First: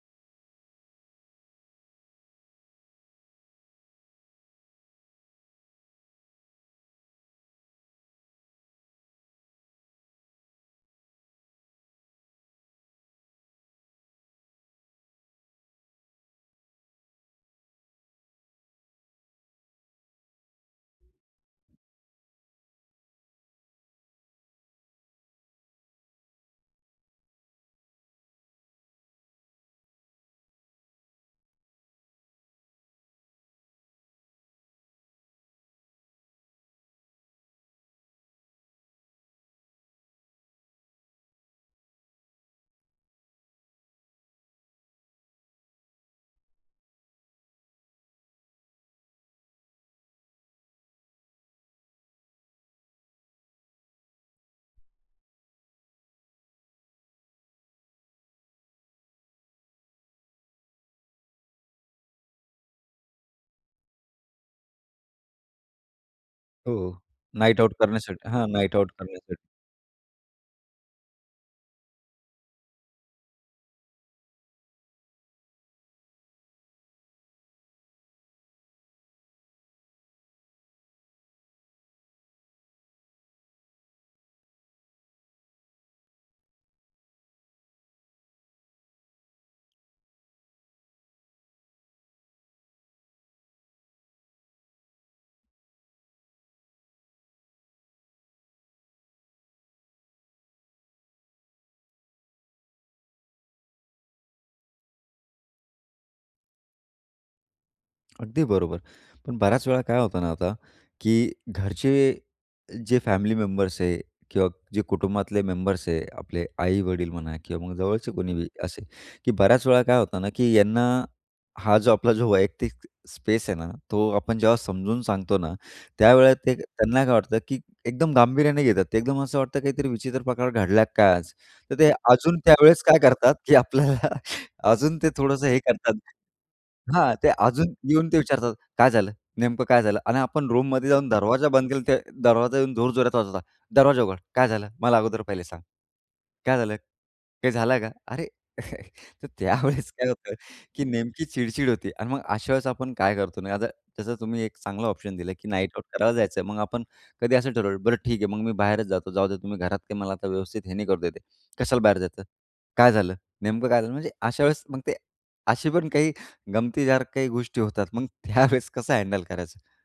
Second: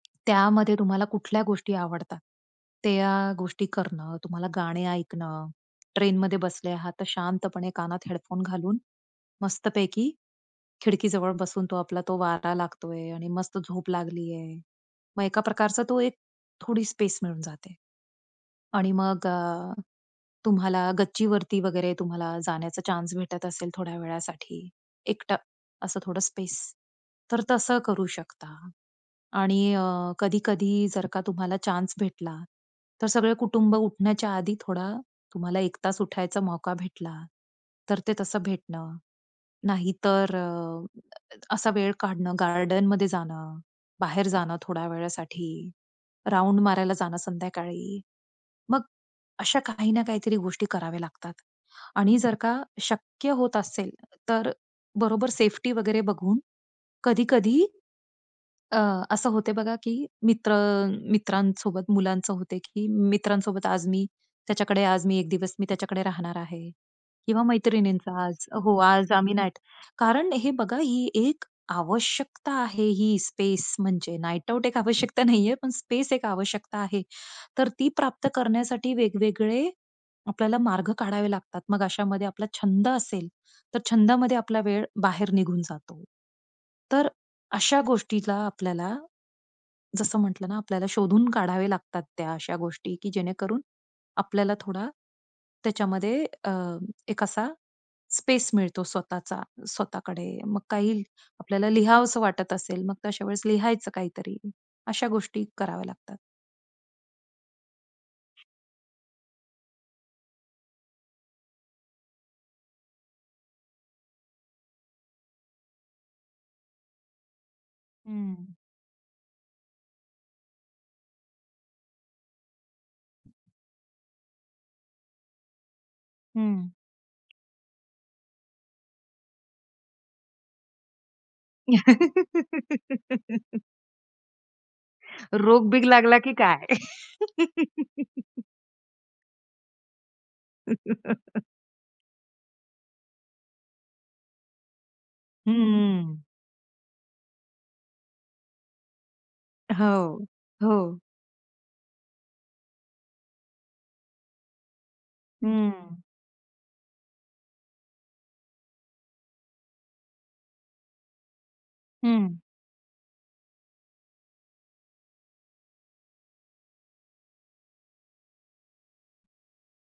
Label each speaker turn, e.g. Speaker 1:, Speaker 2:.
Speaker 1: त्यामध्ये तुम्हाला कुठल्या गोष्टी आवडतात त्या गोष्टी करणं, तुम्हाला गाणे ऐकणं, ट्रेनमध्ये बसले आहात तर शांतपणे कानात हेडफोन घालून मस्त पैकी खिडकीजवळ बसून तो आपला तो वारा लागतो आहे आणि मस्त झोप लागली आहे. मग एका प्रकारचा तो एक थोडी स्पेस मिळून जाते आणि मग अ, तुम्हाला गच्चीवरती वगैरे तुम्हाला जाण्याचा चान्स भेटत असेल थोड्या वेळासाठी, एकटं असं थोडं स्पेस तर तसं करू शकता आणि अ, कधी-कधी जर का तुम्हाला चान्स भेटला तर सगळं कुटुंब उठण्याच्या आधी थोडा तुम्हाला 1 तास उठायचा मौका भेटला तर ते तसं भेटणं. नाहीतर अ, असा वेळ काढणं गार्डनमध्ये जाणं, बाहेर जाणं, थोड्या वेळासाठी, राउंड मारायला जाणं संध्याकाळी. मग अशा काही ना काहीतरी गोष्टी कराव्या लागतात आणि जर का शक्य होत असेल तर बरोबर सेफ्टी वगैरे बघून कधी-कधी, अ, असं होते बघा की मित्र अ, मित्रांसोबत मुलांचं होते की मित्रांसोबत आज मी त्याच्याकडे आज मी 1 दिवस मी त्याच्याकडे राहणार आहे.
Speaker 2: हो,
Speaker 1: किंवा
Speaker 2: नाईट आउट
Speaker 1: मैत्रिणींचा
Speaker 2: करण्यासाठी
Speaker 1: आज
Speaker 2: हां, नाईट
Speaker 1: हो,
Speaker 2: आउट
Speaker 1: आज आम्ही
Speaker 2: करण्यासाठी.
Speaker 1: नाईट कारण हे बघा ही एक आवश्यकता आहे ही स्पेस म्हणजे. नाईट आउट एक आवश्यकता नाही आहे पण स्पेस एक आवश्यकता आहे. तर ती प्राप्त करण्यासाठी वेगवेगळे आपल्याला मार्ग काढावे लागतात. मग अशामध्ये आपला छंद असेल तर छंदामध्ये आपला वेळ बाहेर निघून जातो. तर अशा गोष्टीला आपल्याला, जसं म्हंटलं ना आपल्याला शोधून काढावे लागतात त्या अशा गोष्टी की जेणेकरून आपल्याला थोडा त्याच्यामध्ये अ, एक असा स्पेस मिळतो स्वतःचा स्वतःकडे. मग काही आपल्याला लिहावसं वाटत असेल, मग तशा वेळेस लिहायचं काहीतरी. अशा गोष्टी कराव्या लागतात.
Speaker 2: अगदी बरोबर. पण बऱ्याच वेळा काय होतं ना आता, की घरचे जे फॅमिली मेंबर्स आहेत किंवा जे कुटुंबातले मेंबर्स आहे. आपले आई-वडील म्हणा किंवा मग जवळचे कोणी बी
Speaker 1: हं.
Speaker 2: असेल, की बऱ्याच वेळा काय होतं ना, की यांना, हा जो आपला जो वैयक्तिक स्पेस आहे ना तो आपण जेव्हा समजून सांगतो ना, त्यावेळेला ते
Speaker 1: हं.
Speaker 2: त्यांना काय वाटतं की एकदम गांभीर्याने घेतात ते, एकदम असं वाटतं काहीतरी विचित्र प्रकार घडला की काय आज. तर ते अजून त्यावेळेस काय करतात की आपल्याला अजून ते थोडंसं हे
Speaker 1: रोग-बिग
Speaker 2: करतात
Speaker 1: लागला की काय?
Speaker 2: हां, ते अजून येऊन ते विचारतात, "काय झालं? नेमकं काय झालं?" आणि आपण रूममध्ये जाऊन दरवाजा बंद केला तर दरवाजा येऊन जोरजोरात वाजवतात. "दरवाजा उघड. काय झालं? मला अगोदर पहिले सांग.
Speaker 1: हम्म.
Speaker 2: काय झालं? काय झालं का?" अरे! तर त्यावेळेस काय
Speaker 1: हो,
Speaker 2: होतं की
Speaker 1: हो.
Speaker 2: नेमकी चिडचिड होती आणि मग अशा वेळेस आपण काय करतो ना, आता तसा तुम्ही एक चांगला ऑप्शन दिलं की नाईट आउट
Speaker 1: हम्म.
Speaker 2: करायला जायचं. मग आपण कधी असं ठरवलं "बरं ठीक आहे मग मी बाहेरच जातो, जाऊदे तुम्ही घरात काय मला व्यवस्थित हे नाही करू देत आहे." "कशाला बाहेर जायचं?
Speaker 1: हं.
Speaker 2: काय झालं? नेमकं काय झालं?" म्हणजे अशा वेळेस मग ते अशी पण काही गमतीदार काही गोष्टी होतात. मग त्यावेळेस कसं हँडल करायचं?